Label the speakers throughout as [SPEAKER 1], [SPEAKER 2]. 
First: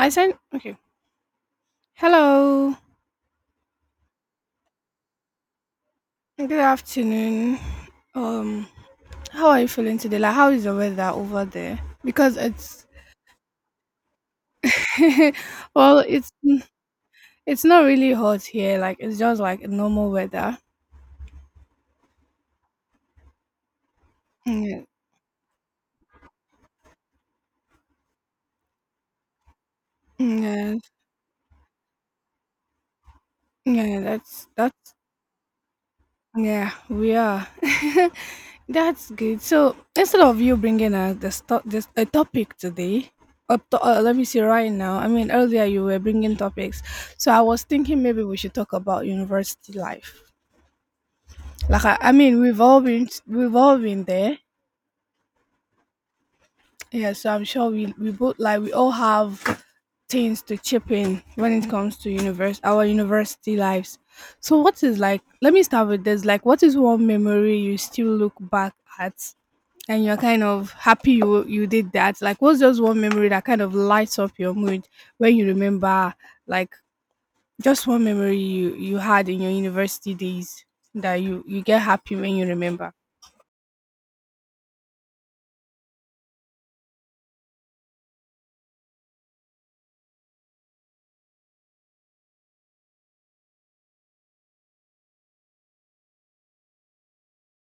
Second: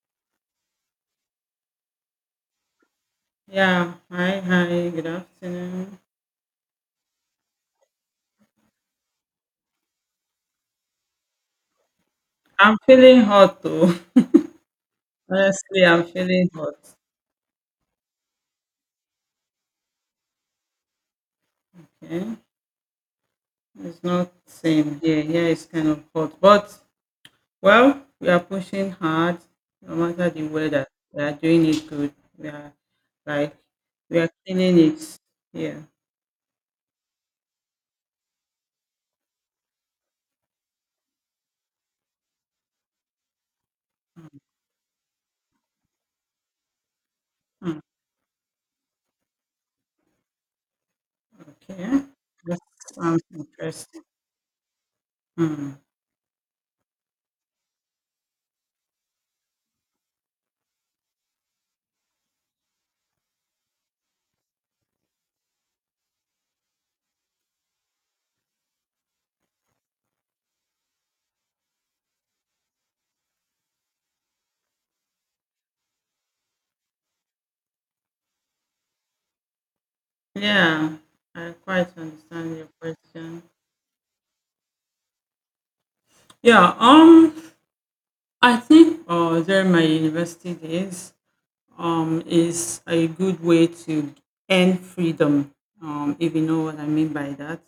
[SPEAKER 1] I sent okay. Hello.
[SPEAKER 2] Yeah, hi, hi, good afternoon.
[SPEAKER 1] Good afternoon. Um, how are you feeling today? Like, how is the weather over there? Because
[SPEAKER 2] I'm
[SPEAKER 1] it's
[SPEAKER 2] feeling hot though. Honestly,
[SPEAKER 1] well,
[SPEAKER 2] I'm
[SPEAKER 1] it's
[SPEAKER 2] feeling hot.
[SPEAKER 1] it's not really hot here. Like, it's just like normal weather.
[SPEAKER 2] Okay. It's not
[SPEAKER 1] Mm,
[SPEAKER 2] same here. Here it's kind of hot. But well, we are pushing hard no
[SPEAKER 1] yeah,
[SPEAKER 2] matter the
[SPEAKER 1] mm,
[SPEAKER 2] weather. We are doing it good. We are like
[SPEAKER 1] yeah, yeah.
[SPEAKER 2] we are
[SPEAKER 1] That's
[SPEAKER 2] cleaning
[SPEAKER 1] that's
[SPEAKER 2] it. Yeah.
[SPEAKER 1] yeah, we are. That's good. So instead of you bringing this a topic today, up to, let me
[SPEAKER 2] Mm,
[SPEAKER 1] see right now. I mean, earlier you were bringing topics, so I was
[SPEAKER 2] mm,
[SPEAKER 1] thinking maybe we should talk about university life. Like
[SPEAKER 2] okay.
[SPEAKER 1] I mean,
[SPEAKER 2] That
[SPEAKER 1] we've all been
[SPEAKER 2] sounds
[SPEAKER 1] we've all
[SPEAKER 2] interesting.
[SPEAKER 1] been there.
[SPEAKER 2] Mm.
[SPEAKER 1] Yeah, so I'm sure we both, like, we all have things to chip in when it comes to universe our university lives. So what is like? Let me start with this. Like, what is one memory you still look back at, and you're kind of happy you did that? Like, what's just one memory that kind of lights up your mood when you remember, like, just one memory you had in your university days
[SPEAKER 2] Yeah,
[SPEAKER 1] that you
[SPEAKER 2] I
[SPEAKER 1] you get
[SPEAKER 2] quite
[SPEAKER 1] happy when you
[SPEAKER 2] understand your
[SPEAKER 1] remember?
[SPEAKER 2] question. Yeah, I think during my university days is a good way to end freedom, if you know what I mean by that.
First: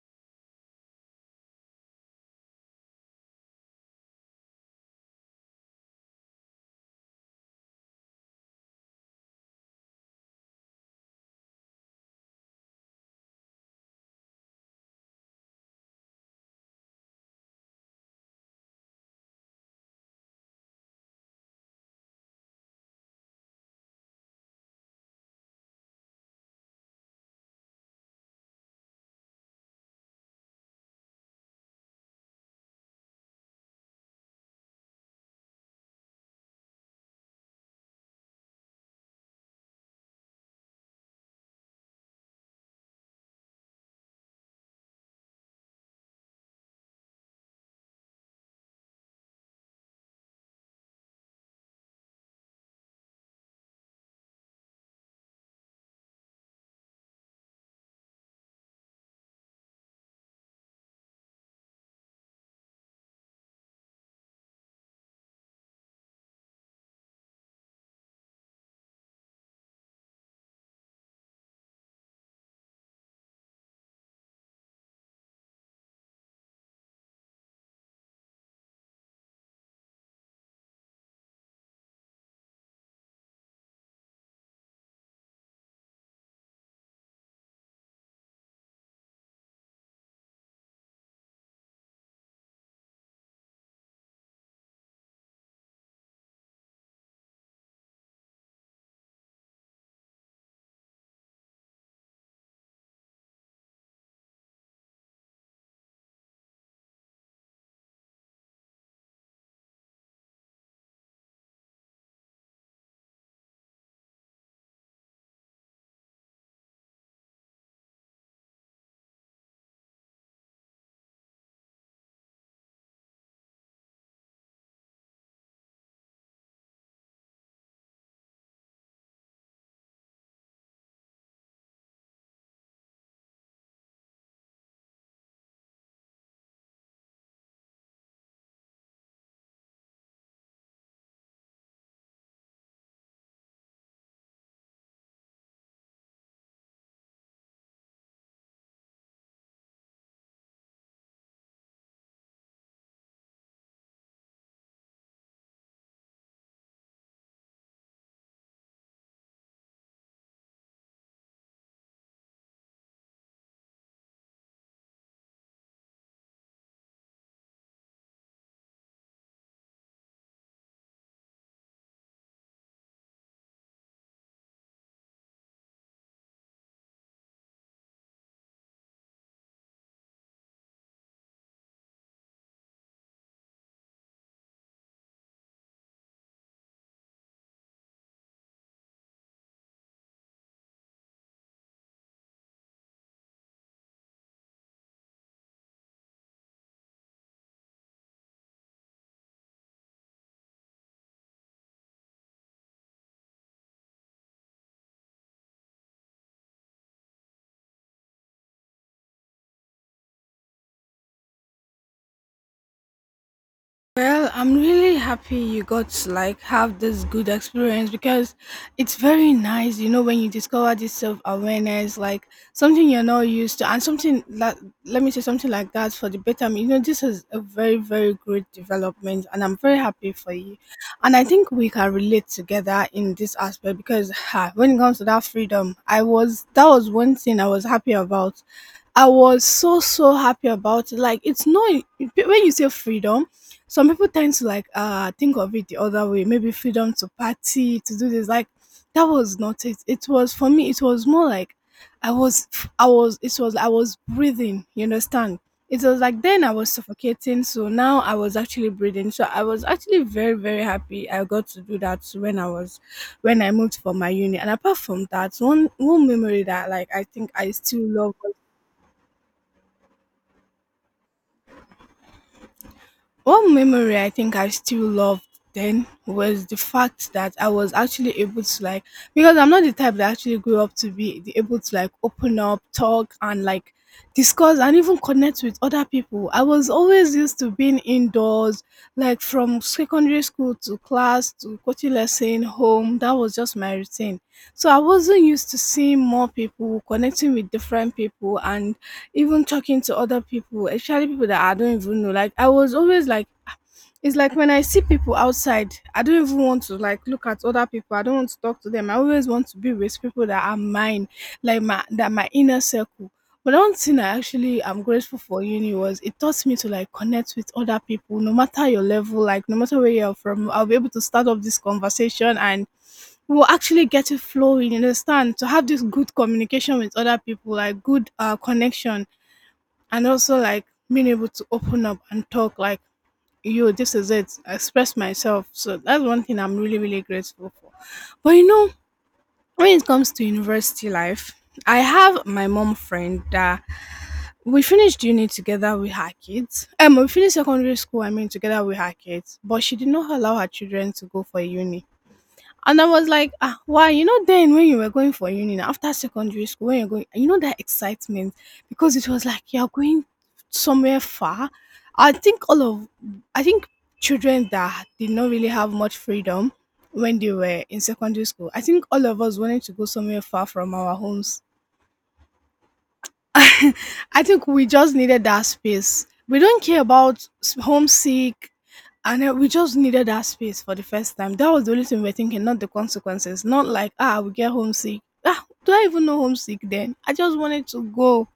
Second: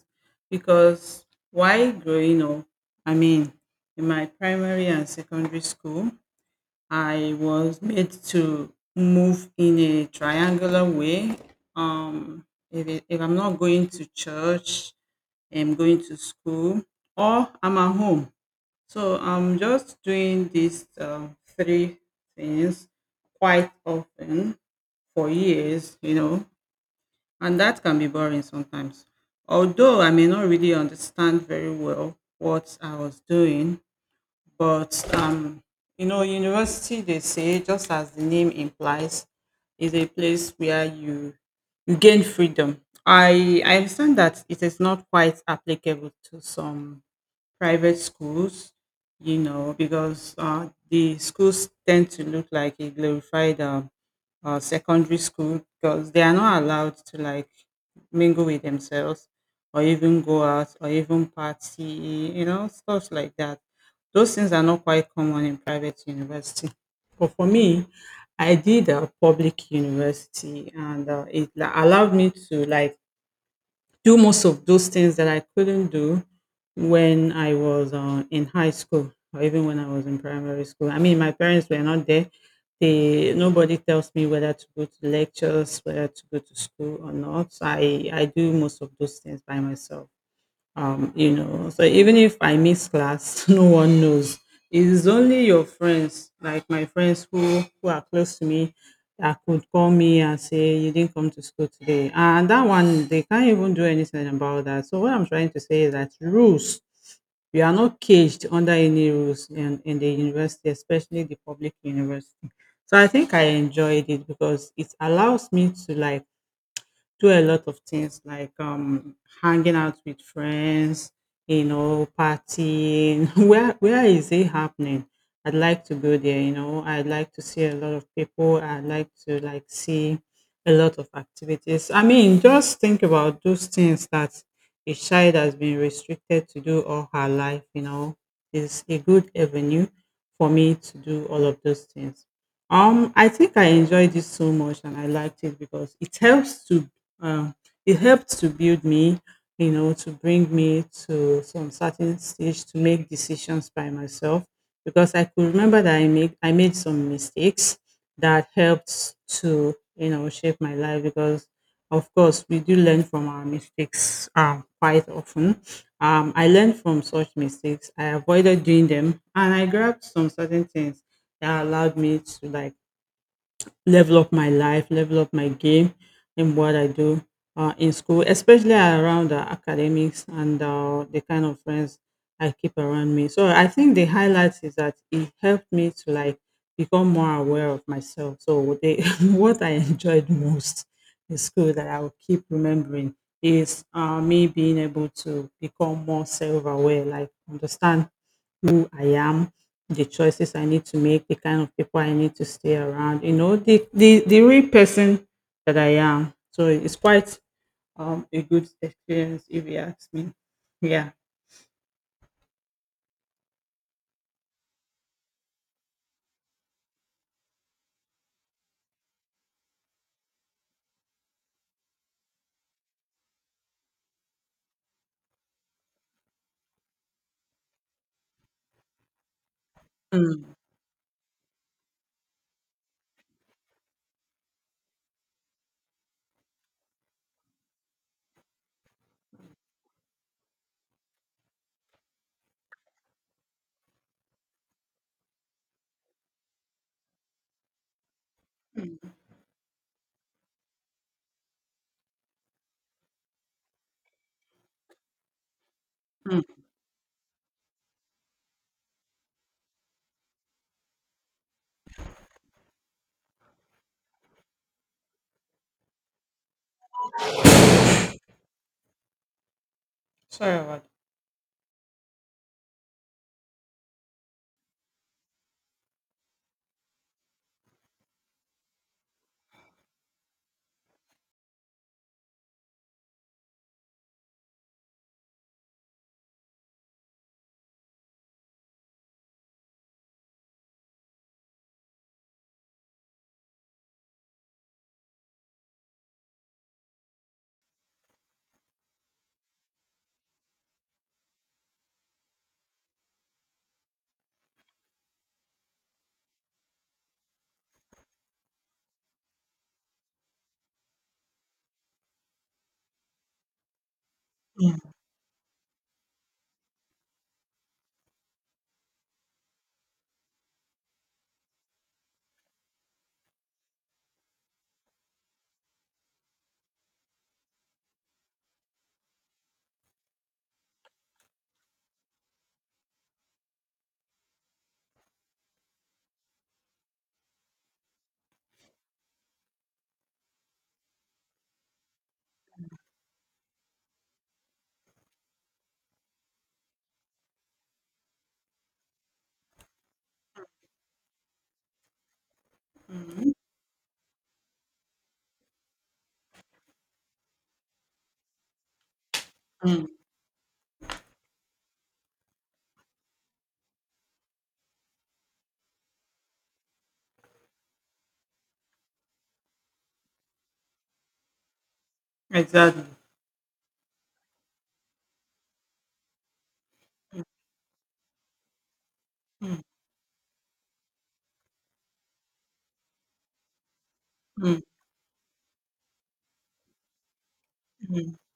[SPEAKER 2] Because while growing up, I mean, in my primary and secondary school, I was made to move in a triangular way. Um, if I'm not going to church, I'm going to school, or I'm at home, so I'm just doing these three things quite often for years, and that can be boring sometimes. Although I may not really understand very well what I was doing, but university they say, just as the name implies, is a place where you gain freedom. I understand that it is not quite applicable to some private schools, because the schools tend to look like a glorified secondary school, because they are not allowed to like mingle with themselves or even go out or even party, stuff like that. Those things are not quite common in private university. But for me, I did a public university, and it allowed me to like do most of those things that I couldn't do when I was in high school or even when I was in primary school. I mean, my parents were not there. They nobody tells me whether to go to lectures, whether to go to school or not. So I do most of those things by myself. So even if I miss class, no one knows. It is only your friends, like my friends who are close to me, that could call me and say you didn't come to school today. And that one, they can't even do anything about that. So what I'm trying to say is that rules. We are not caged under any rules in the university, especially the public university. So I think I enjoyed it because it allows me to like do a lot of things, like hanging out with friends, partying. Where is it happening? I'd like to go there. I'd like to see a lot of people. I'd like to like see a lot of activities. I mean, just think about those things that a child has been restricted to do all her life, is a good avenue for me to do all of those things. I think I enjoyed it so much, and I liked it because um, it helped to build me, to bring me to some certain stage to make decisions by myself, because I could remember that I made some mistakes that helped to shape my life, because of course we do learn from our mistakes quite often. I learned from such mistakes. I avoided doing them, and I grabbed some certain things that allowed me to like level up my life, level up my game in what I do in school, especially around academics and the kind of friends I keep around me. So I think the highlights is that it helped me to like become more aware of myself. So what I enjoyed most in school that I will keep remembering is me being able to become more self-aware, like understand who I am, the choices I need to make, the kind of people I need to stay around, the real person that I am. So it's quite a good experience if you ask me. Yeah.
[SPEAKER 1] Well, I'm really happy you got to, like, have this good experience, because it's very nice, you know, when you discover this self awareness, like something you're not used to, and something that, let me say, something like that for the betterment. You know, this is a very, very great development, and I'm very happy for
[SPEAKER 2] Mm,
[SPEAKER 1] you. And I think we can relate together in this aspect because, when it comes to that freedom, I was that was one thing I was happy about. I was so, so happy about it. Like, it's not, when you say freedom, some people tend to, like, think of it the other way. Maybe freedom to party, to do this. Like, that was not it. It was for me. It was more like I was, I was breathing. You understand? It was like then I
[SPEAKER 2] mm.
[SPEAKER 1] was suffocating, so now I was actually breathing. So I was actually very, very happy I got to do that when I was when I moved for my uni. And apart from that, one memory that, like, I think I still love.
[SPEAKER 2] Sorry about that.
[SPEAKER 1] One memory I think I still loved then was the fact that I was actually able to, like, because I'm not the type that actually grew up to be able to, like, open up, talk and, like, discuss and even connect with other people. I was always used to being indoors, like from secondary school to class to coaching lesson, home. That was just my routine. So I wasn't used to seeing more people, connecting with different people and even talking to other people, especially people that I don't even know. Like, I was always like, it's like when I see people outside, I don't even want to, like, look at other people. I don't want to talk to them. I always want to be with people that are mine, like my, that my inner circle. But one thing I actually am
[SPEAKER 2] Mm,
[SPEAKER 1] grateful for uni was, it taught me to, like, connect with other people, no matter your level, like no matter where you're from. I'll be able to start up this conversation and we'll actually get it flowing. You understand? To have this good communication with other people, like good, connection, and also like being able to open up and talk, like, yo, this is it, express myself. So that's one thing I'm really, really grateful for. But you know, when it comes to university life, I have my mom friend that we finished uni together with her kids, we finished secondary school, I mean, together with her kids, but she did not allow her children to go for uni. And I was
[SPEAKER 2] mm,
[SPEAKER 1] like, ah, why? Then when you were going for uni, now, after secondary school, when you're going, that excitement, because it was like you're
[SPEAKER 2] mm.
[SPEAKER 1] going somewhere far. I think all of, I think children that did not really have much freedom when they were in secondary school, I think all of us wanted to go somewhere far from our homes.
[SPEAKER 2] Exactly.
[SPEAKER 1] I think we just needed that space. We don't care
[SPEAKER 2] Mm,
[SPEAKER 1] about homesick, and we
[SPEAKER 2] mm,
[SPEAKER 1] just needed that space for the first time. That was the only thing we were thinking, not the consequences. Not like, ah, we get
[SPEAKER 2] mm,
[SPEAKER 1] homesick. Ah, do I even know homesick then? I just wanted to go.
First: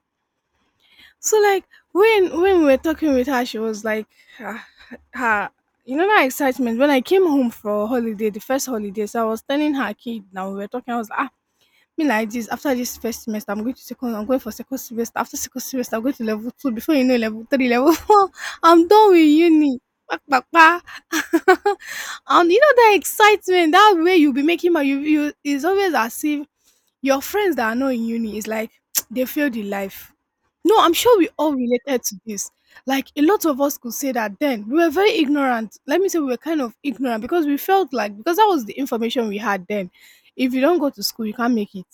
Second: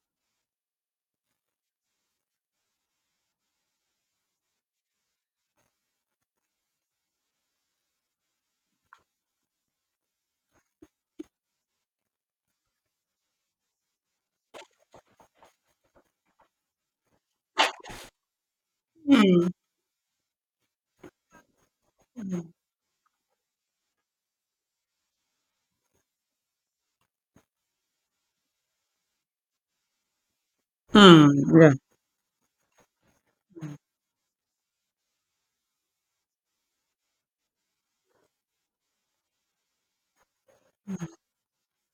[SPEAKER 1] So like, when we were talking with her, she was like, ah, ah, you know that excitement. When I came home for holiday, the first holidays, I was telling her kid. Now we were talking. I was like, "Ah, me like this, after this first semester, I'm going for second semester. After second semester, I'm going to level two. Before you know, level three, level four, I'm done with
[SPEAKER 2] mm,
[SPEAKER 1] uni. Pak, pak, pak." And
[SPEAKER 2] mm,
[SPEAKER 1] you know that excitement, that way you'll be making money. You is always as if your friends that are not in uni is like they failed in life. No, I'm sure we all
[SPEAKER 2] mm.
[SPEAKER 1] related to this. Like, a lot of us could say that then we were very ignorant. Let me say we were kind of ignorant, because we felt like, because that was the information we had then. If you don't go to school, you can't make it.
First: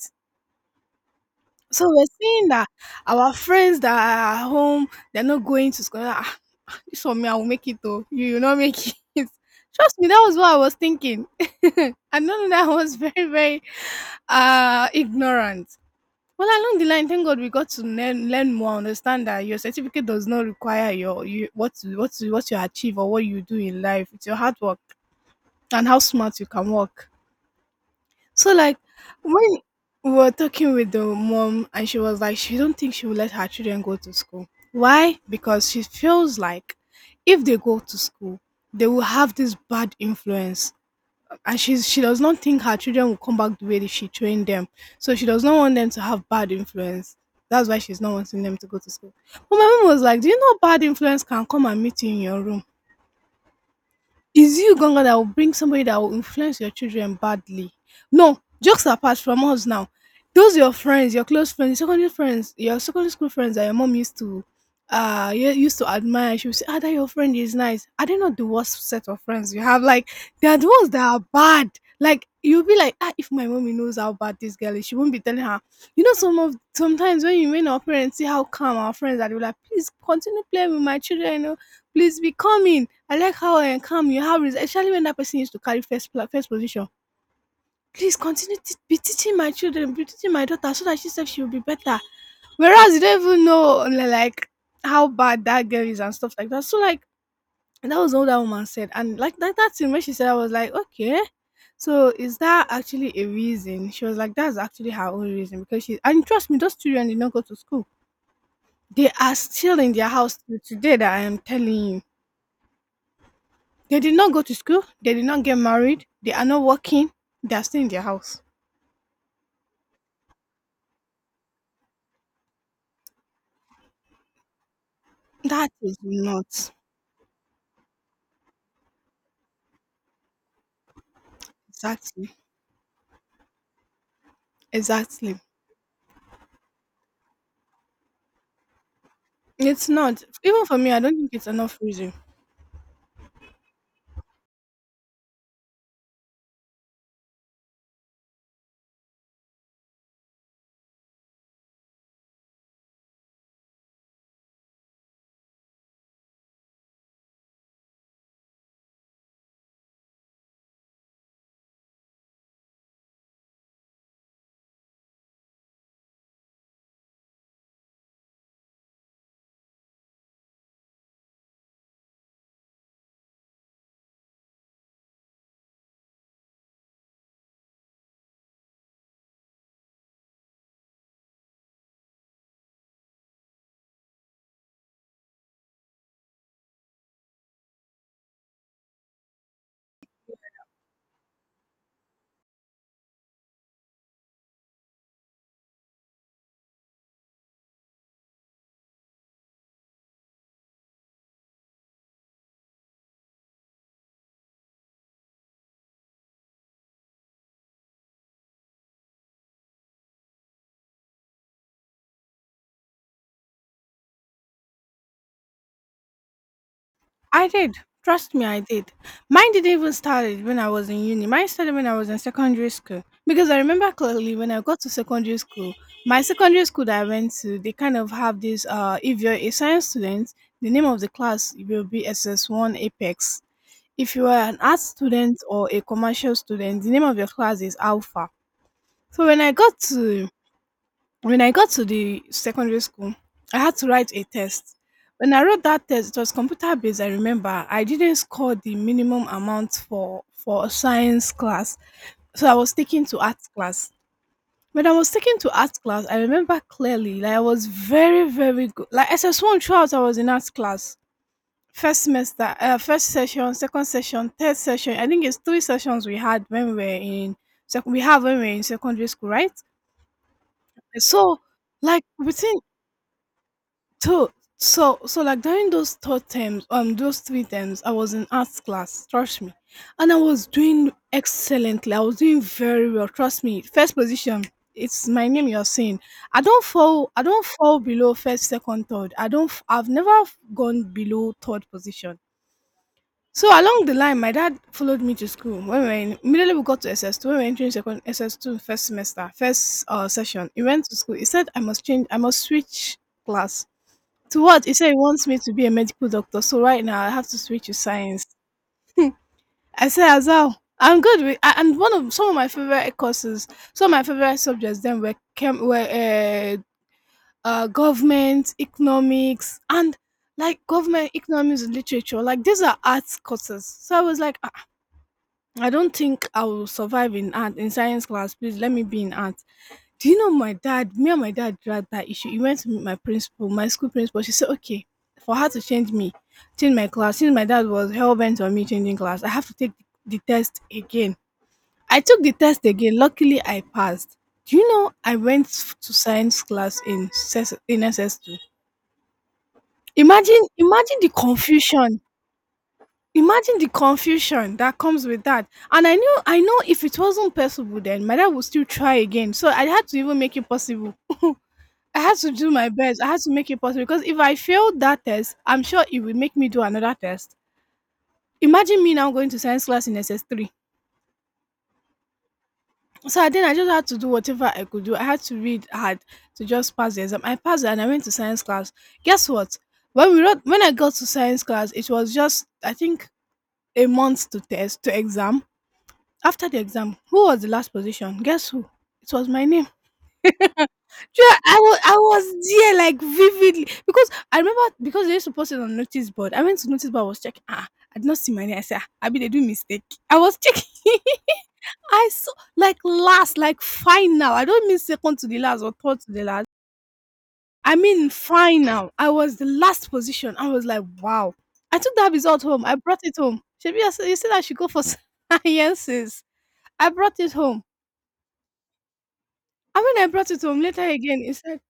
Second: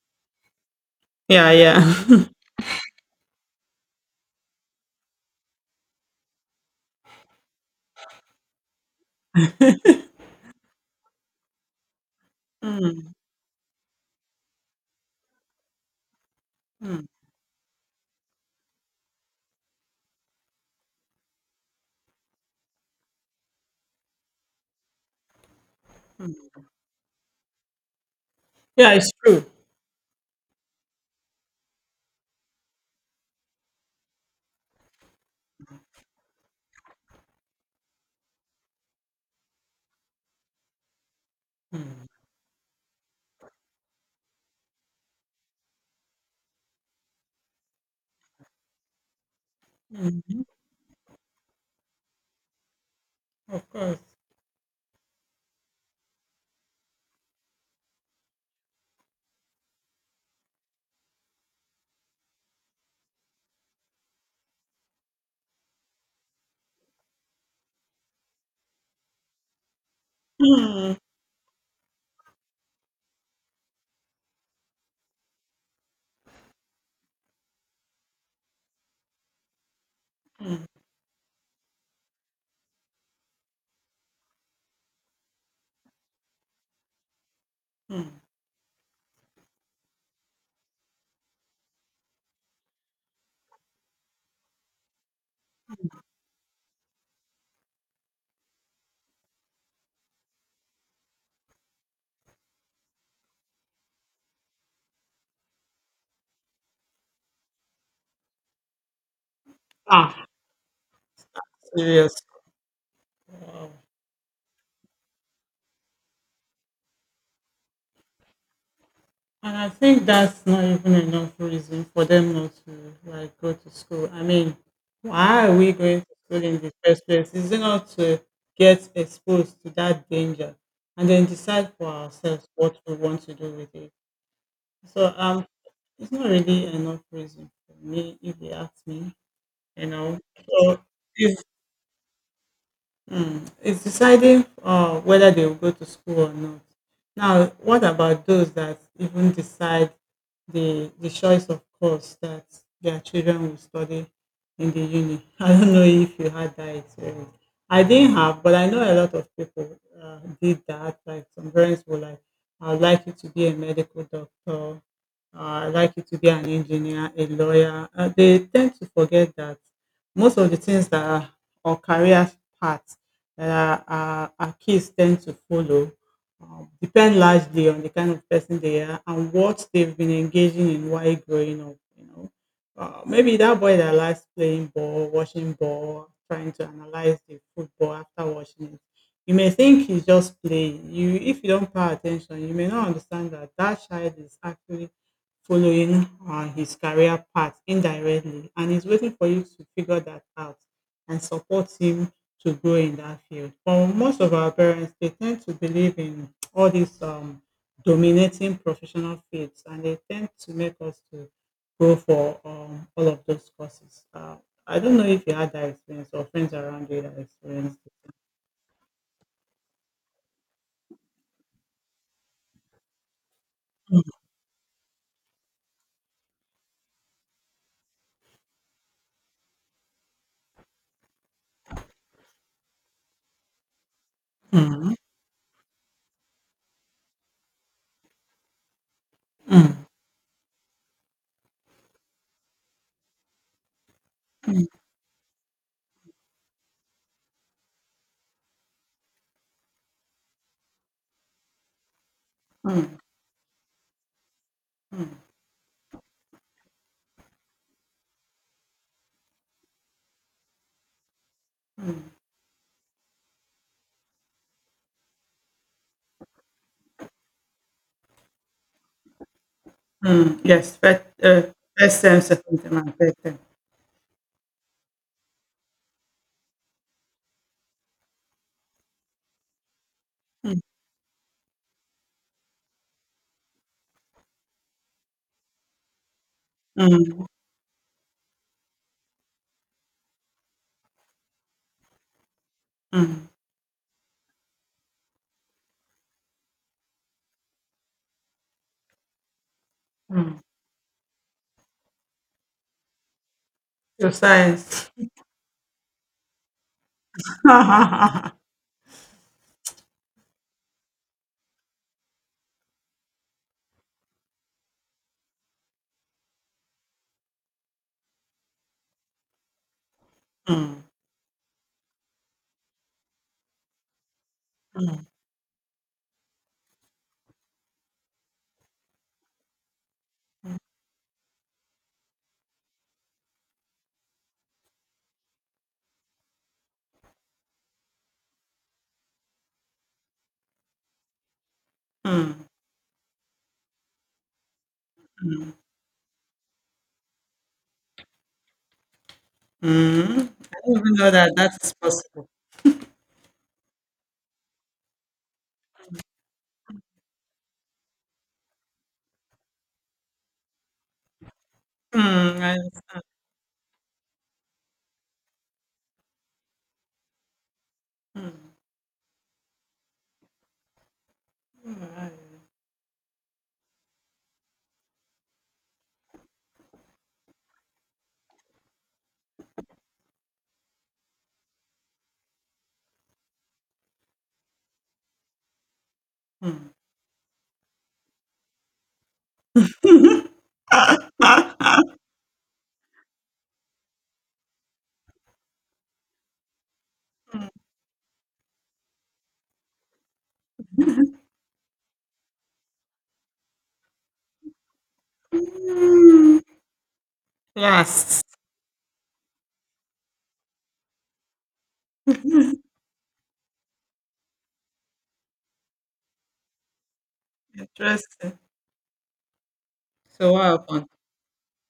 [SPEAKER 2] Yeah.
[SPEAKER 1] So
[SPEAKER 2] Yeah.
[SPEAKER 1] we're
[SPEAKER 2] Yeah.
[SPEAKER 1] saying that our friends that are at home, they're not going to school. Ah, this one me, I will make it though. You will not make it. Trust me, that was what I was thinking. I know that I was very,
[SPEAKER 2] Mm,
[SPEAKER 1] very ignorant. Well, along the
[SPEAKER 2] mm,
[SPEAKER 1] line, thank God we got to learn more, understand that your certificate does not require your what you achieve or what you do in life. It's your hard work and how smart you
[SPEAKER 2] mm.
[SPEAKER 1] can work. So like,
[SPEAKER 2] Yeah, it's
[SPEAKER 1] when
[SPEAKER 2] true.
[SPEAKER 1] we were talking with the mom, and she was like, she don't think she will let her children go to school. Why? Because she feels like if they go to school, they will have this bad influence. And she
[SPEAKER 2] Mm,
[SPEAKER 1] does not think her children will come back the way that she trained them. So she does not want them to have bad influence. That's why she's not wanting them to go to school. But my mom was like, do you
[SPEAKER 2] mm.
[SPEAKER 1] know bad influence can come and meet you in your room?
[SPEAKER 2] Of course.
[SPEAKER 1] It's you, Ganga, that will bring somebody that will influence your children badly. No, jokes apart from us now. Those your friends, your close friends, secondary friends, your secondary school friends that you used to admire. She would say, ah, that your friend is nice. Are they not the worst set of friends you have? Like, they are the ones
[SPEAKER 2] Mm,
[SPEAKER 1] that are bad. Like, you'll be like, ah, if my mommy knows how bad this girl is, she won't be telling her. Some of sometimes when you meet our parents, see how calm our friends are, they'll be like, please continue
[SPEAKER 2] mm,
[SPEAKER 1] playing with my children, please be coming. I like how calm you have, especially when that person used to carry first position. Please
[SPEAKER 2] mm.
[SPEAKER 1] continue to be teaching my children, be teaching my daughter, so that she says she will be better. Whereas you don't even know, like, how bad that girl is and stuff like that. So like, that was all that woman said, and like, that thing when she said, I was like, okay. So is that actually a reason? She was like, that's actually her own reason, because she, and trust me, those children did not go to school. They are still in their
[SPEAKER 2] Ah,
[SPEAKER 1] house till today. That I am telling you.
[SPEAKER 2] serious. Wow.
[SPEAKER 1] They did not go to school. They did not get married. They are not working. They are still in their house.
[SPEAKER 2] And I think that's not even enough reason for them not to like go to school. I mean, why are
[SPEAKER 1] That
[SPEAKER 2] we
[SPEAKER 1] is
[SPEAKER 2] going to school in the
[SPEAKER 1] not,
[SPEAKER 2] first place? Is it not to get exposed to that danger and then decide for
[SPEAKER 1] exactly.
[SPEAKER 2] ourselves what we want to do with it? So
[SPEAKER 1] Exactly.
[SPEAKER 2] it's not really enough reason for me if you ask me. You
[SPEAKER 1] It's
[SPEAKER 2] know,
[SPEAKER 1] not. Even for
[SPEAKER 2] so
[SPEAKER 1] me, I don't think
[SPEAKER 2] it's
[SPEAKER 1] it's enough reason.
[SPEAKER 2] it's deciding whether they will go to school or not. Now, what about those that even decide the choice of course that their children will study in the uni? I don't know if you had that experience. I didn't have, but I know a lot of people did that. Like some parents were like, "I'd like you to be a medical doctor. I'd like you to be an engineer, a lawyer." They tend to forget that most of the things that are, or career paths that our kids tend to follow, depend largely on the kind of person they are and what they've been engaging in while growing up. You know, maybe that boy that likes playing ball, watching ball, trying to analyze the football after watching it. You may think he's just playing. If you don't pay attention, you may not understand that that child is actually following his career path indirectly, and he's waiting for you to figure that out and support him to grow in that field. For most of our parents, they tend to believe in all these dominating professional fields, and they tend to make us to go for all of those courses. I don't know if you had that experience or friends around you that
[SPEAKER 1] I did.
[SPEAKER 2] experienced it.
[SPEAKER 1] Trust me, I did. Mine didn't even started when I was in uni. Mine started when I was in secondary school. Because I remember clearly when I got to secondary school, my secondary school that I went to, they kind of have this, if you're a science student, the name of the class will be SS1 Apex. If you are an art
[SPEAKER 2] Mm,
[SPEAKER 1] student or a commercial student, the name of your class is alpha. So when
[SPEAKER 2] mm.
[SPEAKER 1] I got to the secondary school, I had to write a test. When I wrote that test, it was computer based. I remember I didn't score the minimum amount for a science class, so I was
[SPEAKER 2] Mm,
[SPEAKER 1] taken to art class. When I was
[SPEAKER 2] mm,
[SPEAKER 1] taken to art class, I remember clearly like I was very good. Like SS one throughout, I was in art class. First
[SPEAKER 2] mm,
[SPEAKER 1] semester, first session, second session, third session. I think it's three sessions we had when we were in we have when we were in secondary school, right?
[SPEAKER 2] mm. Yes, but,
[SPEAKER 1] So
[SPEAKER 2] first
[SPEAKER 1] like
[SPEAKER 2] term, second
[SPEAKER 1] within
[SPEAKER 2] term, and third term.
[SPEAKER 1] two, so like during those third terms, those three terms, I was in arts class, trust me. And I was
[SPEAKER 2] Mm,
[SPEAKER 1] doing excellently. I was doing very well, trust me. First position, it's my name you're seeing. I
[SPEAKER 2] mm,
[SPEAKER 1] don't fall below first, second, third. I don't f- I've never gone below third position.
[SPEAKER 2] mm,
[SPEAKER 1] So along the line, my dad followed me to school. When we were in, immediately we got to SS2. When we were entering second SS2 first semester, first
[SPEAKER 2] mm.
[SPEAKER 1] session, he went to school. He said I must change, I must switch class.
[SPEAKER 2] Your
[SPEAKER 1] To what? He said
[SPEAKER 2] science.
[SPEAKER 1] he wants me to be a medical doctor. So right now I have to switch to science.
[SPEAKER 2] Mm,
[SPEAKER 1] I said, Azal, I'm good with. And one of some of my favorite courses, some of my favorite subjects then were government, economics, and like
[SPEAKER 2] mm.
[SPEAKER 1] government economics and literature, like these are arts courses. So I was like, "Ah, I don't think I will survive in art in science class. Please let me be in art." Do you know my dad? Me and my dad dragged that issue. He went to meet my principal, my school principal. She said, okay, for her to change me, change my class. Since my dad was hell bent on me changing class, I have to take the test again. I took the
[SPEAKER 2] Mm.
[SPEAKER 1] test again. Luckily, I passed. Do you know I went to science class in s S in SS2?
[SPEAKER 2] Mm, I didn't
[SPEAKER 1] Imagine,
[SPEAKER 2] even
[SPEAKER 1] imagine
[SPEAKER 2] know
[SPEAKER 1] the
[SPEAKER 2] that that is
[SPEAKER 1] confusion.
[SPEAKER 2] possible.
[SPEAKER 1] Imagine the confusion that comes with that. And I know if it wasn't possible then my dad would still try again. So I had to even make it possible. I had to
[SPEAKER 2] Mm, I
[SPEAKER 1] do my best.
[SPEAKER 2] understand.
[SPEAKER 1] I had to make it possible because if I failed that test, I'm sure it would make me do another test.
[SPEAKER 2] Mm,
[SPEAKER 1] Imagine me now going to science class in SS3.
[SPEAKER 2] alright.
[SPEAKER 1] So then I just had to do whatever I could do. I had to read hard to just pass the exam. I passed and I went to science class. Guess what? When I got to science class, it was just I think a month to exam. After the
[SPEAKER 2] Mm.
[SPEAKER 1] exam, who was the last position? Guess who? It was my name. Do you know, I was there like vividly because I remember because they used to post it on notice board. I went to notice board. I was checking. Ah, I did not see my name. I said, ah, I mean, they do mistake. I was checking. I saw like last, like final. I don't mean second to the last or third to the
[SPEAKER 2] Mm.
[SPEAKER 1] last. I mean
[SPEAKER 2] Last.
[SPEAKER 1] final. I was the last position. I was like, wow. I took that result home. I brought it home. Shebi, I said- you said I should go for sciences. I brought it home.
[SPEAKER 2] Interesting.
[SPEAKER 1] And when I brought
[SPEAKER 2] So
[SPEAKER 1] it
[SPEAKER 2] what
[SPEAKER 1] home later
[SPEAKER 2] happened?
[SPEAKER 1] again, he said,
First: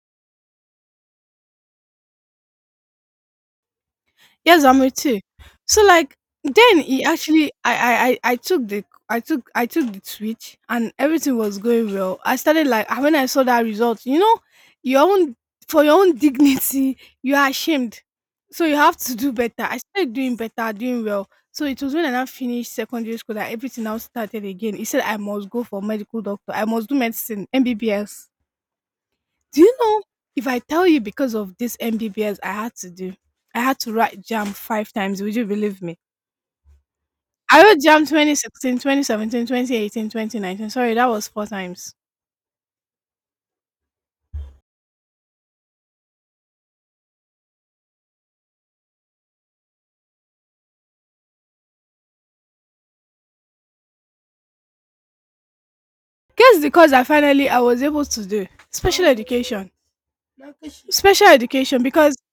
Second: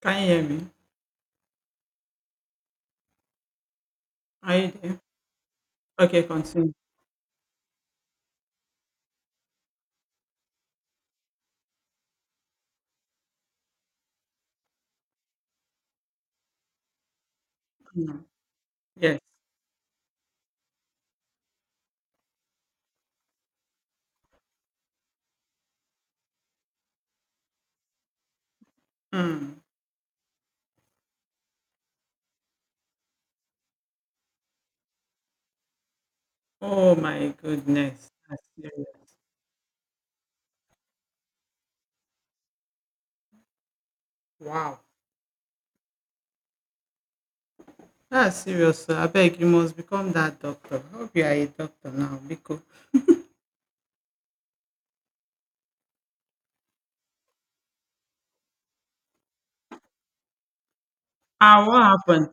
[SPEAKER 2] Can you hear me? Are
[SPEAKER 1] "Yes,
[SPEAKER 2] you
[SPEAKER 1] I'm
[SPEAKER 2] there?
[SPEAKER 1] with you." So like
[SPEAKER 2] Okay, continue.
[SPEAKER 1] then he actually, I took the switch and everything was going well. I started like, and when I saw that result, you know, your own for your own dignity, you are ashamed,
[SPEAKER 2] Mm,
[SPEAKER 1] so you have to
[SPEAKER 2] yes.
[SPEAKER 1] do better. I started doing better, doing well. So it was when I now finished secondary school that everything now started again. He said I must go for medical doctor. I must do medicine, MBBS.
[SPEAKER 2] Mm.
[SPEAKER 1] Do you know if I tell you because of this MBBS I had to do, I had to write JAM five times, would you believe me?
[SPEAKER 2] Oh my
[SPEAKER 1] I wrote JAM
[SPEAKER 2] goodness.
[SPEAKER 1] twenty
[SPEAKER 2] That's
[SPEAKER 1] sixteen, twenty
[SPEAKER 2] serious.
[SPEAKER 1] seventeen, 2018, 2019. Sorry, that was four times.
[SPEAKER 2] Wow. That's serious, sir. I beg, you must become that doctor. I hope you are a doctor now, because
[SPEAKER 1] Guess the course I finally I was able to do special education. Special
[SPEAKER 2] what
[SPEAKER 1] education because
[SPEAKER 2] happened?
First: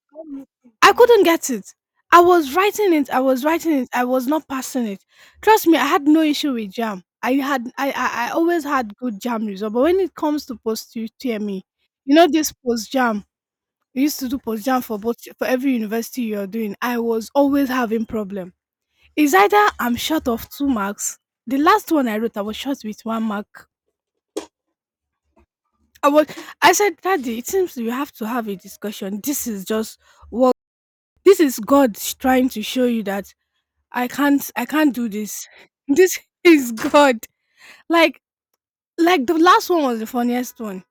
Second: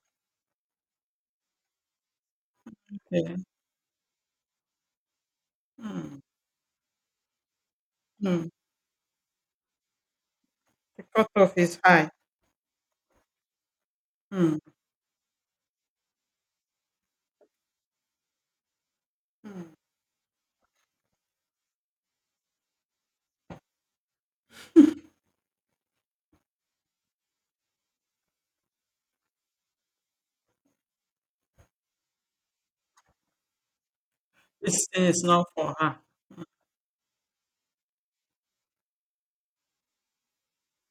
[SPEAKER 1] I couldn't get it. I
[SPEAKER 2] Okay.
[SPEAKER 1] was writing it, I was not passing it. Trust me, I had
[SPEAKER 2] Mm,
[SPEAKER 1] no issue with JAM. I
[SPEAKER 2] mm.
[SPEAKER 1] always had good JAM result, but when it comes to post
[SPEAKER 2] The cutoff
[SPEAKER 1] UTME,
[SPEAKER 2] is high.
[SPEAKER 1] you know this post JAM, we used to do
[SPEAKER 2] Mm,
[SPEAKER 1] postjam for both for every university you're doing. I was always having problem. It's either
[SPEAKER 2] mm.
[SPEAKER 1] I'm short of two marks, the last one I wrote I was short with one mark. I was, I said, daddy, it seems we have to have a discussion. This is just what, this is God trying to show you that I
[SPEAKER 2] This
[SPEAKER 1] can't
[SPEAKER 2] thing
[SPEAKER 1] do
[SPEAKER 2] is not
[SPEAKER 1] this.
[SPEAKER 2] for her.
[SPEAKER 1] This is God. like like the last one was the funniest one.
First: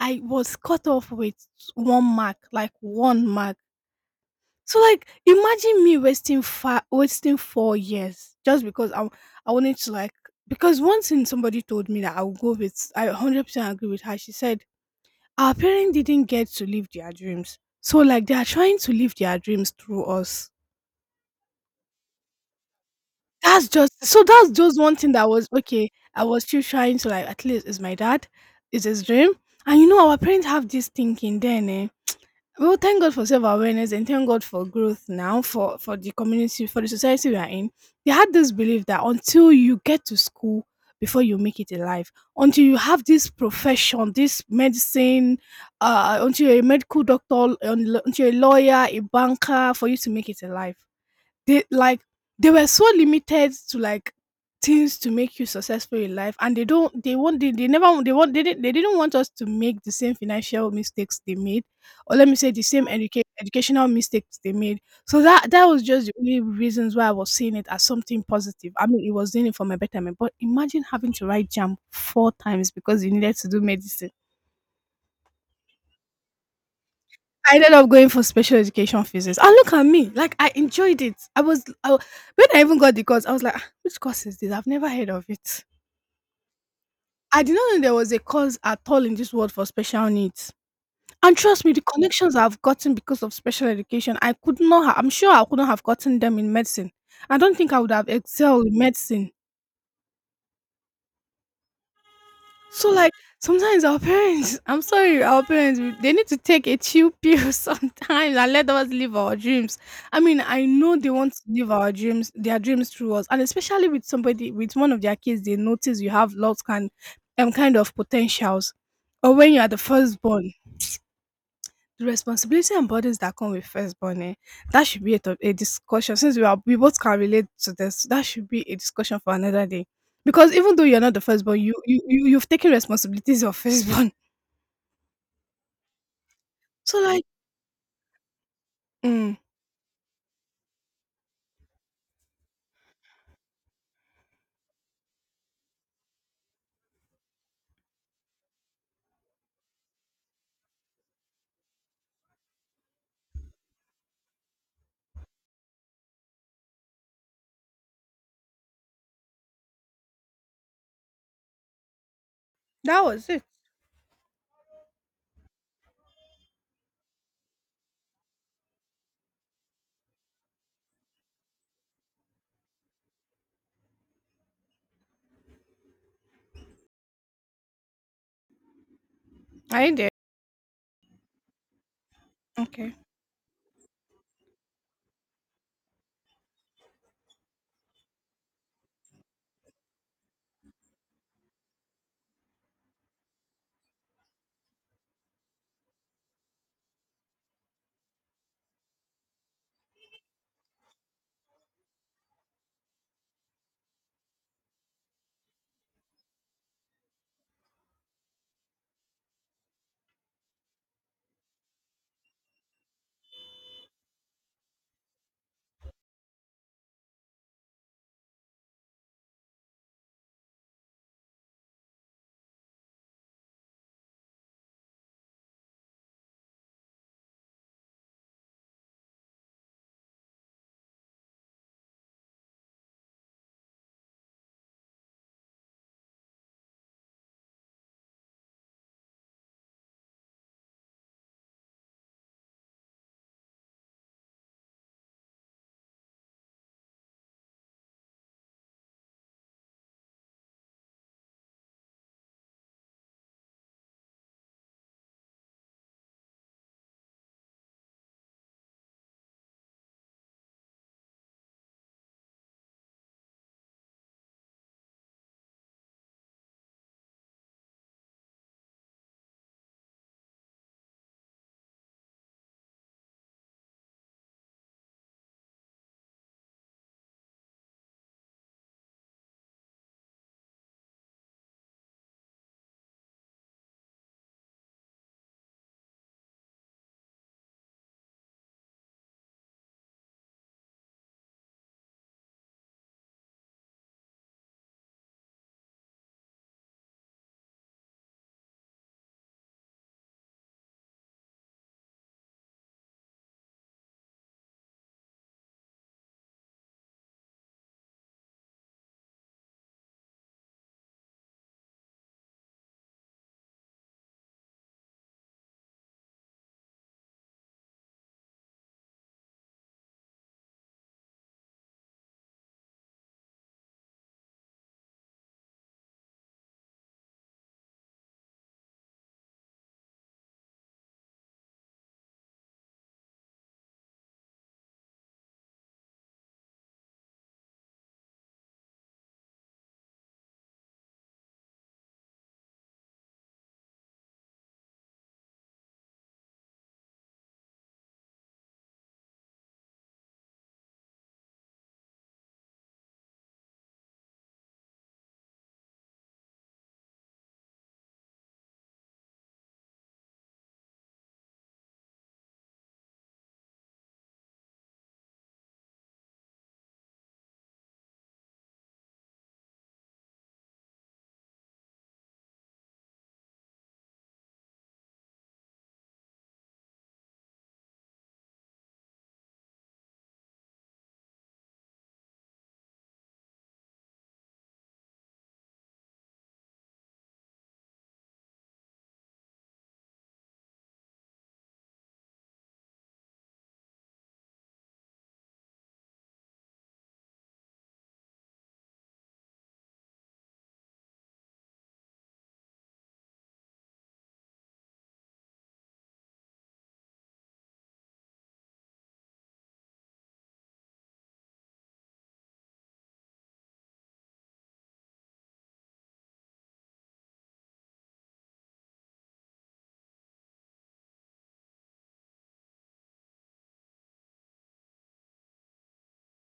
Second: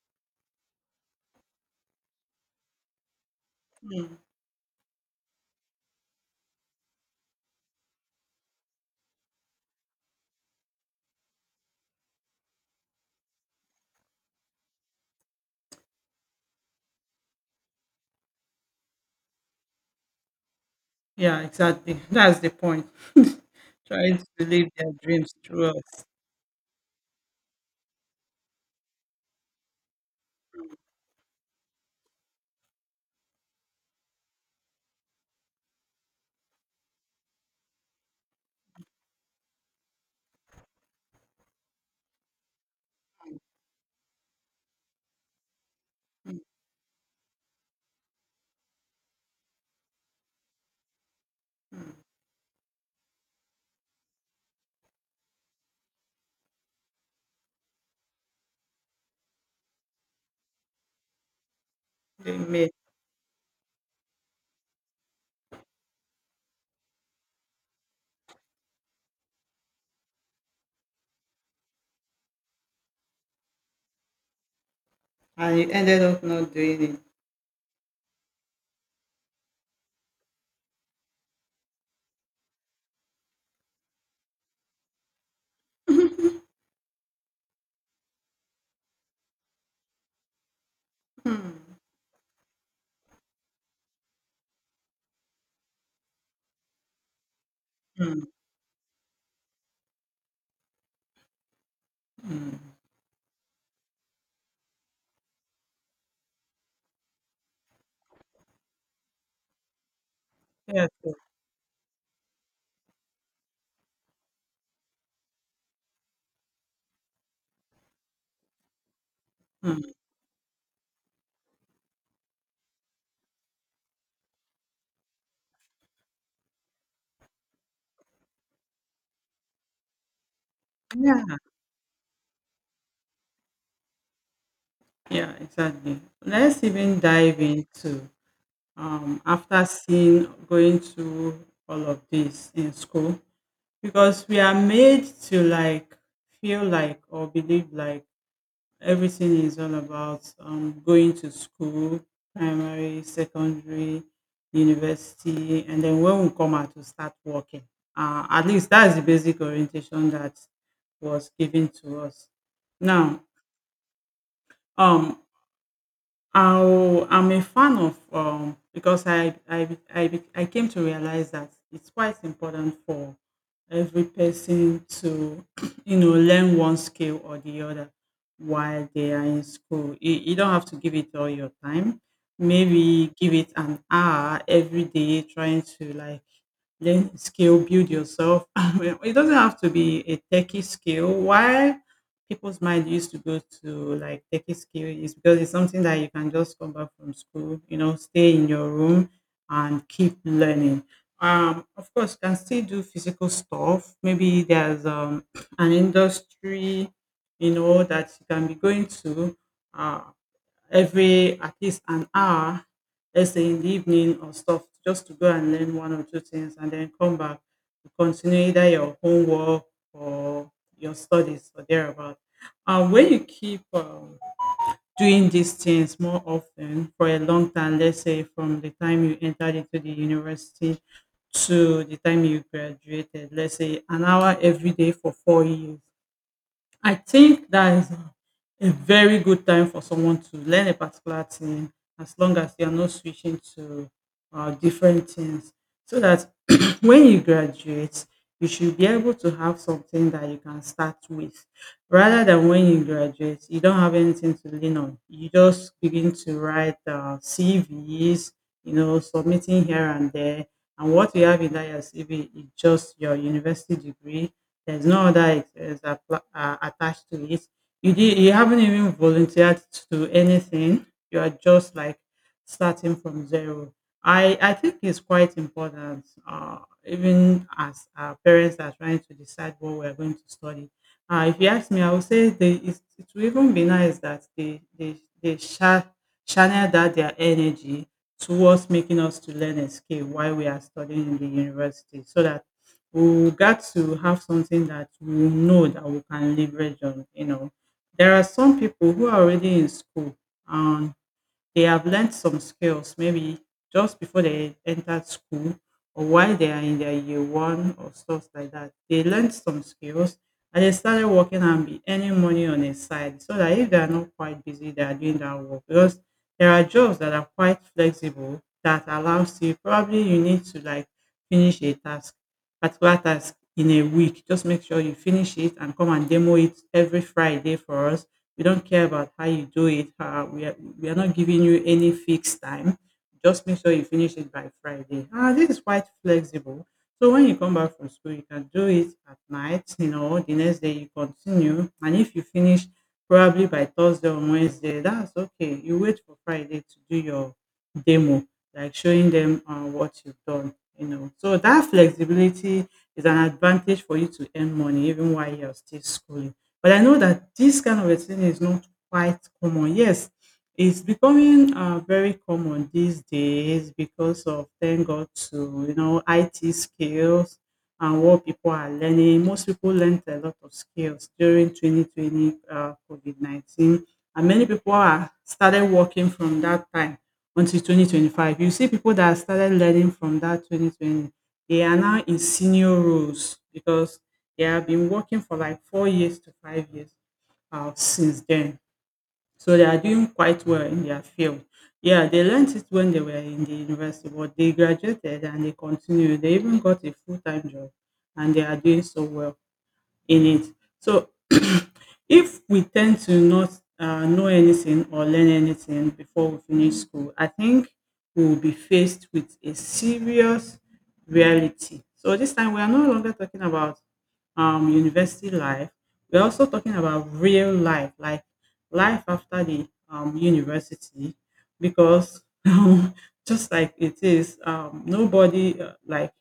[SPEAKER 1] I was cut off with one mark, like one mark.
[SPEAKER 2] Mm.
[SPEAKER 1] So like imagine me wasting 4 years just because I wanted to like, because one thing somebody told me that I would go with, I 100% agree with her. She said our parents didn't get to live their dreams, so like they are trying to live their dreams through us.
[SPEAKER 2] Yeah, exactly. That's the point.
[SPEAKER 1] That's just
[SPEAKER 2] Trying
[SPEAKER 1] so
[SPEAKER 2] to
[SPEAKER 1] that's
[SPEAKER 2] live
[SPEAKER 1] just
[SPEAKER 2] their
[SPEAKER 1] one thing that
[SPEAKER 2] dreams
[SPEAKER 1] was
[SPEAKER 2] through
[SPEAKER 1] okay.
[SPEAKER 2] us.
[SPEAKER 1] I was still trying to like, at least it's my dad, it's his dream, and you know our parents have this thinking then. Eh? Well, thank God for self awareness and thank God for growth now for the community, for the society we are in. They had this belief that until you get to school before you make it in life, until you have this profession, this medicine, until you're a medical doctor, until you're a lawyer, a banker, for you to make it in life. They like they were so limited to like things to make you successful in life, and they don't they want. They never they want they didn't want us to make the same financial mistakes they made, or let me
[SPEAKER 2] They
[SPEAKER 1] say the
[SPEAKER 2] made,
[SPEAKER 1] same educational mistakes they made, so that that was just the only reasons why I was seeing it as something positive. I mean, it was doing it for my betterment, but imagine having to write JAM four times because you needed to do medicine.
[SPEAKER 2] and you ended up not doing it.
[SPEAKER 1] I ended up going for special education physics, and look at me, like I enjoyed it. I was I wa- when I even got the course, I was like, "Ah, which course is this? I've never heard of it. I did not know there was a course at all in this world for special needs." And trust me,
[SPEAKER 2] Hmm.
[SPEAKER 1] the connections I've gotten because of special education, I could not. I'm sure I couldn't have gotten them in medicine. I don't think I would have
[SPEAKER 2] Hmm.
[SPEAKER 1] excelled in medicine.
[SPEAKER 2] Mm.
[SPEAKER 1] So like sometimes our parents, I'm sorry, they need to take a chill pill sometimes and let us live our dreams. I mean, I
[SPEAKER 2] Yes.
[SPEAKER 1] know they
[SPEAKER 2] Yes.
[SPEAKER 1] want to their dreams through us, and especially with somebody with one of their kids, they notice you have lots kind kind of potentials, or when you are the
[SPEAKER 2] Hmm.
[SPEAKER 1] firstborn, the responsibility and burdens that come with firstborn, eh, that should be a discussion. Since we are, we both can relate to this, that should be a discussion for another day. Because even though you're not the
[SPEAKER 2] Yeah,
[SPEAKER 1] firstborn, you've taken responsibilities of firstborn.
[SPEAKER 2] yeah, exactly. Let's even
[SPEAKER 1] So like,
[SPEAKER 2] dive into
[SPEAKER 1] mm,
[SPEAKER 2] after seeing going through all of this in school, because we are made to like feel like or believe like everything is all about going to school, primary, secondary, university, and then when we come out to start working. At least that's the basic orientation that was given to us.
[SPEAKER 1] that
[SPEAKER 2] Now,
[SPEAKER 1] was it.
[SPEAKER 2] um, I'm a fan of because I came to realize that it's quite important for every person to learn one skill or the other while they are in
[SPEAKER 1] Are
[SPEAKER 2] school.
[SPEAKER 1] you there?
[SPEAKER 2] You don't have to give it all your time.
[SPEAKER 1] Okay.
[SPEAKER 2] Maybe give it an hour every day trying to like learn skill, build yourself. It doesn't have to be a techie skill. Why people's mind used to go to like techie skill is because it's something that you can just come back from school, stay in your room and keep learning. Of course, you can still do physical stuff. Maybe there's an industry, that you can be going to. Uh, every at least an hour, let's say in the evening or stuff, just to go and learn one or two things and then come back to continue either your homework or your studies or thereabout. When you keep doing these things more often for a long time, let's say from the time you entered into the university to the time you graduated, let's say an hour every day for 4 years, I think that is a very good time for someone to learn a particular thing, as long as they are not switching to different things. So that when you graduate, you should be able to have something that you can start with. Rather than when you graduate, you don't have anything to lean on. You just begin to write CVs, submitting here and there. And what you have in that your CV is just your university degree. There's no other expense attached to it. You haven't even volunteered to anything. You are just like starting from zero. I think it's quite important. Even as our parents are trying to decide what we're going to study. If you ask me, I would say it would even be nice that they channel that their energy towards making us to learn a skill while we are studying in the university, so that we got to have something that we know that we can leverage on. You know, there are some people who are already in school and they have learned some skills maybe just before they entered school or while they are in their year one or stuff like that. They learned some skills and they started working and be earning money on the side so that if they are not quite busy, they are doing that work because there are jobs that are quite flexible that allows you probably you need to like finish a task, particular task in a week. Just make sure you finish it and come and demo it every Friday for us, we don't care about how you do it. We are not giving you any fixed time. Just make sure you finish it by Friday. Ah, this is quite flexible. So when you come back from school, you can do it at night. You know, the next day you continue, and if you finish probably by Thursday or Wednesday, that's okay. You wait for Friday to do your demo, like showing them what you've done. You know, so that flexibility is an advantage for you to earn money even while you're still schooling. But I know that this kind of a thing is not quite common. Yes, it's becoming very common these days because of, thank God to, you know, IT skills and what people are learning. Most people learned a lot of skills during 2020, COVID 19, and many people are started working from that time until 2025. You see people that started learning from that 2020, they are now in senior roles because they have been working for like 4 years to 5 years since then. So they are doing quite well in their field. Yeah, they learned it when they were in the university, but they graduated and they continued. They even got a full time job and they are doing so well in it. So if we tend to not know anything or learn anything before we finish school, I think we will be faced with a serious reality. So this time we are no longer talking about university life. We're also talking about real life, like life after the university, because just like it is, nobody like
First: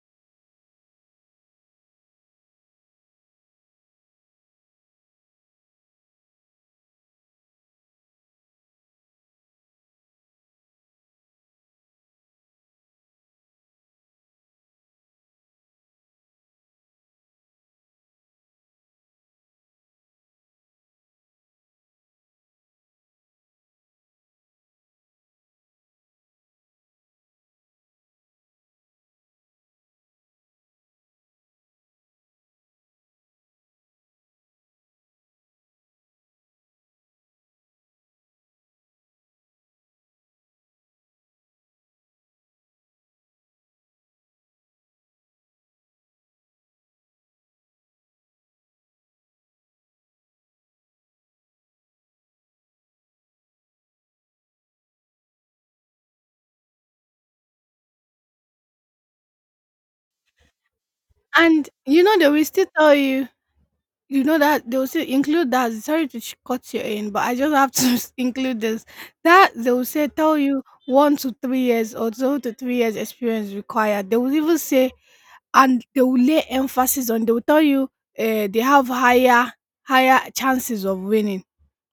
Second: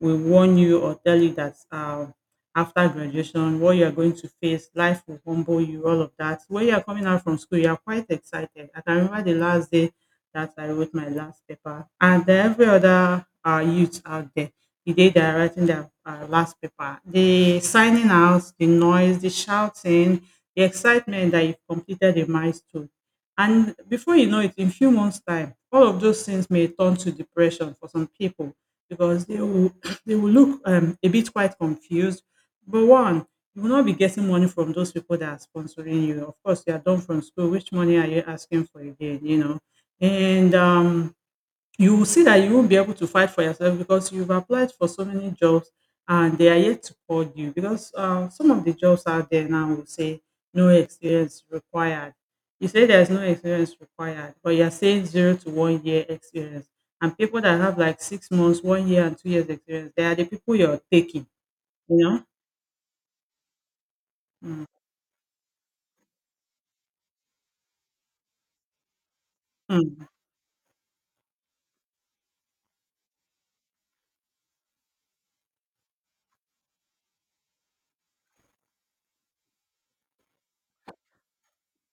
[SPEAKER 2] will warn you or tell you that. After graduation, what you are going to face, life will humble you, all of that. When you are coming out from school, you are quite excited. I can remember the last day that I wrote my last paper, and then every other youth out there, the day they are writing their last paper, the signing out, the noise, the shouting, the excitement that you've completed a milestone. And before you know it, in few months' time, all of those things may turn to depression for some people because they will they will look a bit quite confused, but one, you will not be getting money from those people that are sponsoring you. Of course, you are done from school. Which money are you asking for again? You know, and you will see that you won't be able to fight for yourself because you've applied for so many jobs and they are yet to call you because some of the jobs out there now will say no experience required. You say there's no experience required, but you're saying 0 to 1 year experience. And people that have like 6 months, 1 year, and 2 years experience, they are the people you're taking,
[SPEAKER 1] And you know
[SPEAKER 2] you
[SPEAKER 1] they will still tell you, you know
[SPEAKER 2] know?
[SPEAKER 1] that they will still include that. Sorry to cut you in, but I just have to include this. That they will
[SPEAKER 2] Mm.
[SPEAKER 1] say tell you 1 to 3 years or 2 to 3 years experience required. They will even say. And they will lay emphasis on, they will tell you, they have higher chances of winning,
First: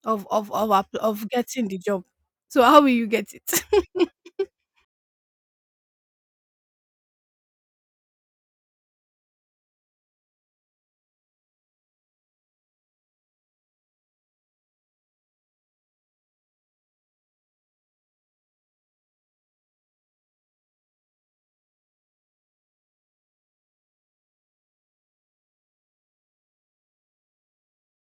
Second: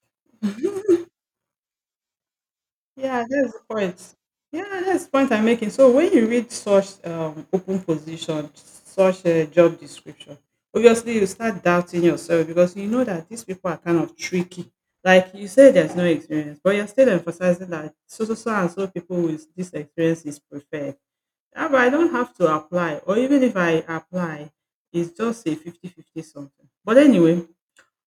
[SPEAKER 1] of app of getting the job. So how will you
[SPEAKER 2] Yeah,
[SPEAKER 1] get
[SPEAKER 2] that's
[SPEAKER 1] it?"
[SPEAKER 2] the point. Yeah, that's the point I'm making. So when you read such open position, such a job description, obviously you start doubting yourself because you know that these people are kind of tricky. Like you say, there's no experience, but you're still emphasizing that so so so and so people with this experience is preferred. Ah, but I don't have to apply, or even if I apply, it's just a 50 50 something. But anyway,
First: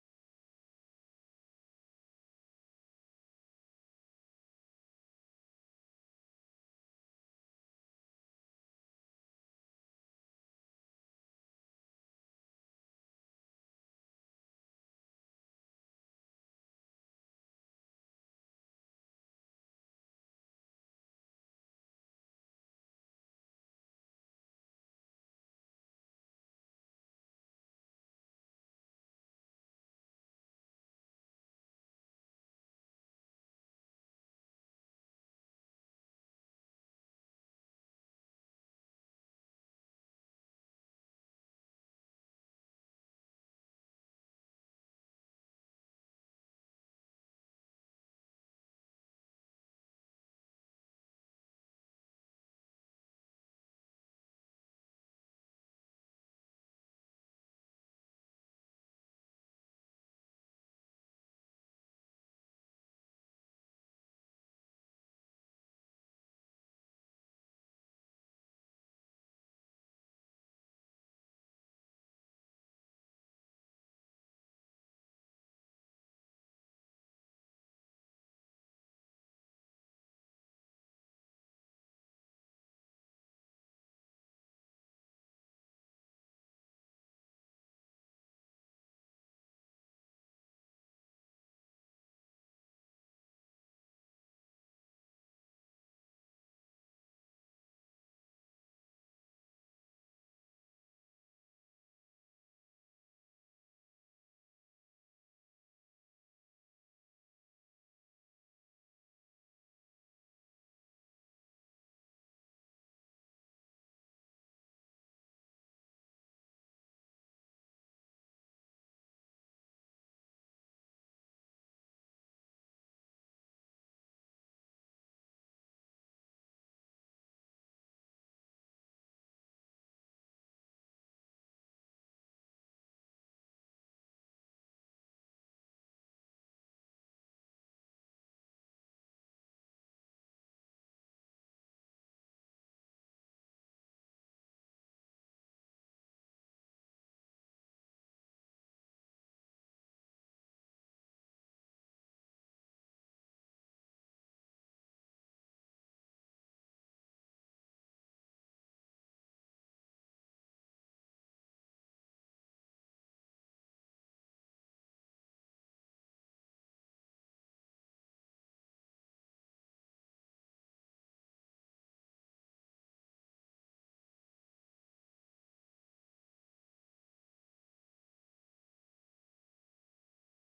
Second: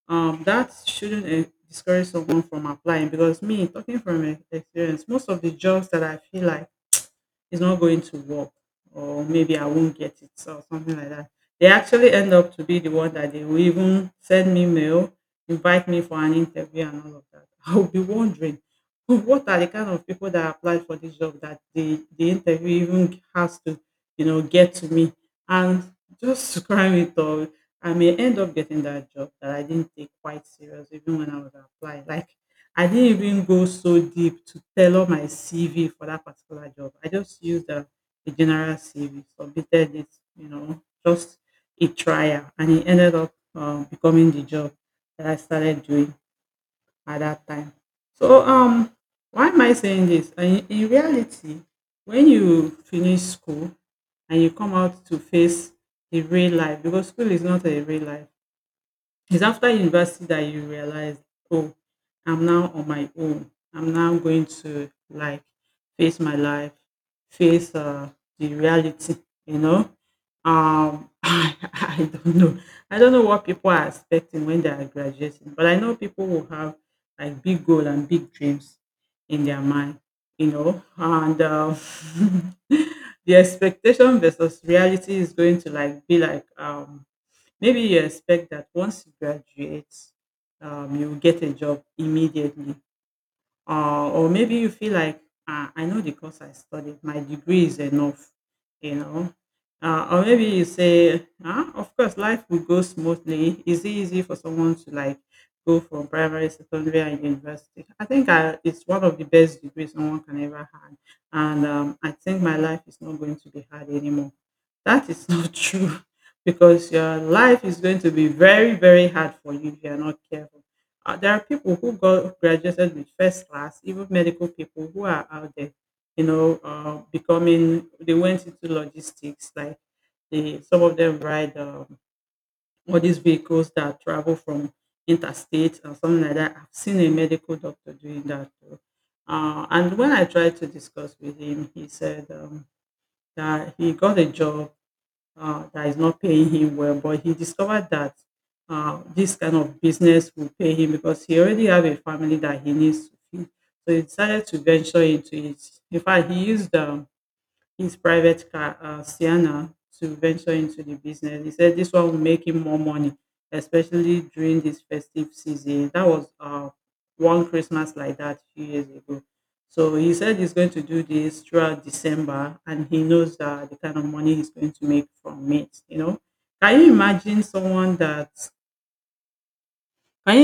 [SPEAKER 2] that shouldn't eh, discourage someone from applying because me talking from eh, experience, most of the jobs that I feel like it's not going to work or maybe I won't get it or something like that. They actually end up to be the one that they will even send me mail, invite me for an interview and all of that. I will be wondering, "Oh, what are the kind of people that applied for this job that the interview even has to, you know, get to me." And just to cry it all, I may end up getting that job that I didn't take quite serious even when I was applying. Like I didn't even go so deep to tailor my CV for that particular job. I just used a general CV, submitted it, you know, just a trial, and it ended up becoming the job that I started doing at that time. So, why am I saying this? In reality, when you finish school and you come out to face the real life, because school is not a real life, it's after university that you realize, oh, I'm now on my own. I'm now going to like face my life, face the reality, you know. I don't know. I don't know what people are expecting when they are graduating, but I know people who have like big goal and big dreams in their mind, you know, and the expectation versus reality is going to like be like um. Maybe you expect that once you graduate, you will get a job immediately, or maybe you feel like, ah, I know the course I studied, my degree is enough, you know. Or maybe you say, ah, of course, life will go smoothly. Is it easy for someone to like go from primary, secondary, and university? I think it's one of the best degrees someone can ever have, and I think my life is not going to be hard anymore. That is not true because your life is going to be very, very hard for you if you are not careful. There are people who got graduated with first class, even medical people who are out there, you know, becoming. They went into logistics, like they, some of them ride all these vehicles that travel from interstate or something like that. I've seen a medical doctor doing that too. And when I tried to discuss with him, he said that he got a job that is not paying him well. But he discovered that this kind of business will pay him because he already have a family that he needs to feed. So he decided to venture into it. In fact, he used his private car, Sienna, to venture into the business. He said this one will make him more money, especially during this festive season. That was one Christmas like that a few years ago. So he said he's going to do this throughout December, and he knows the kind of money he's going to make from it. You know, can you imagine someone that? Can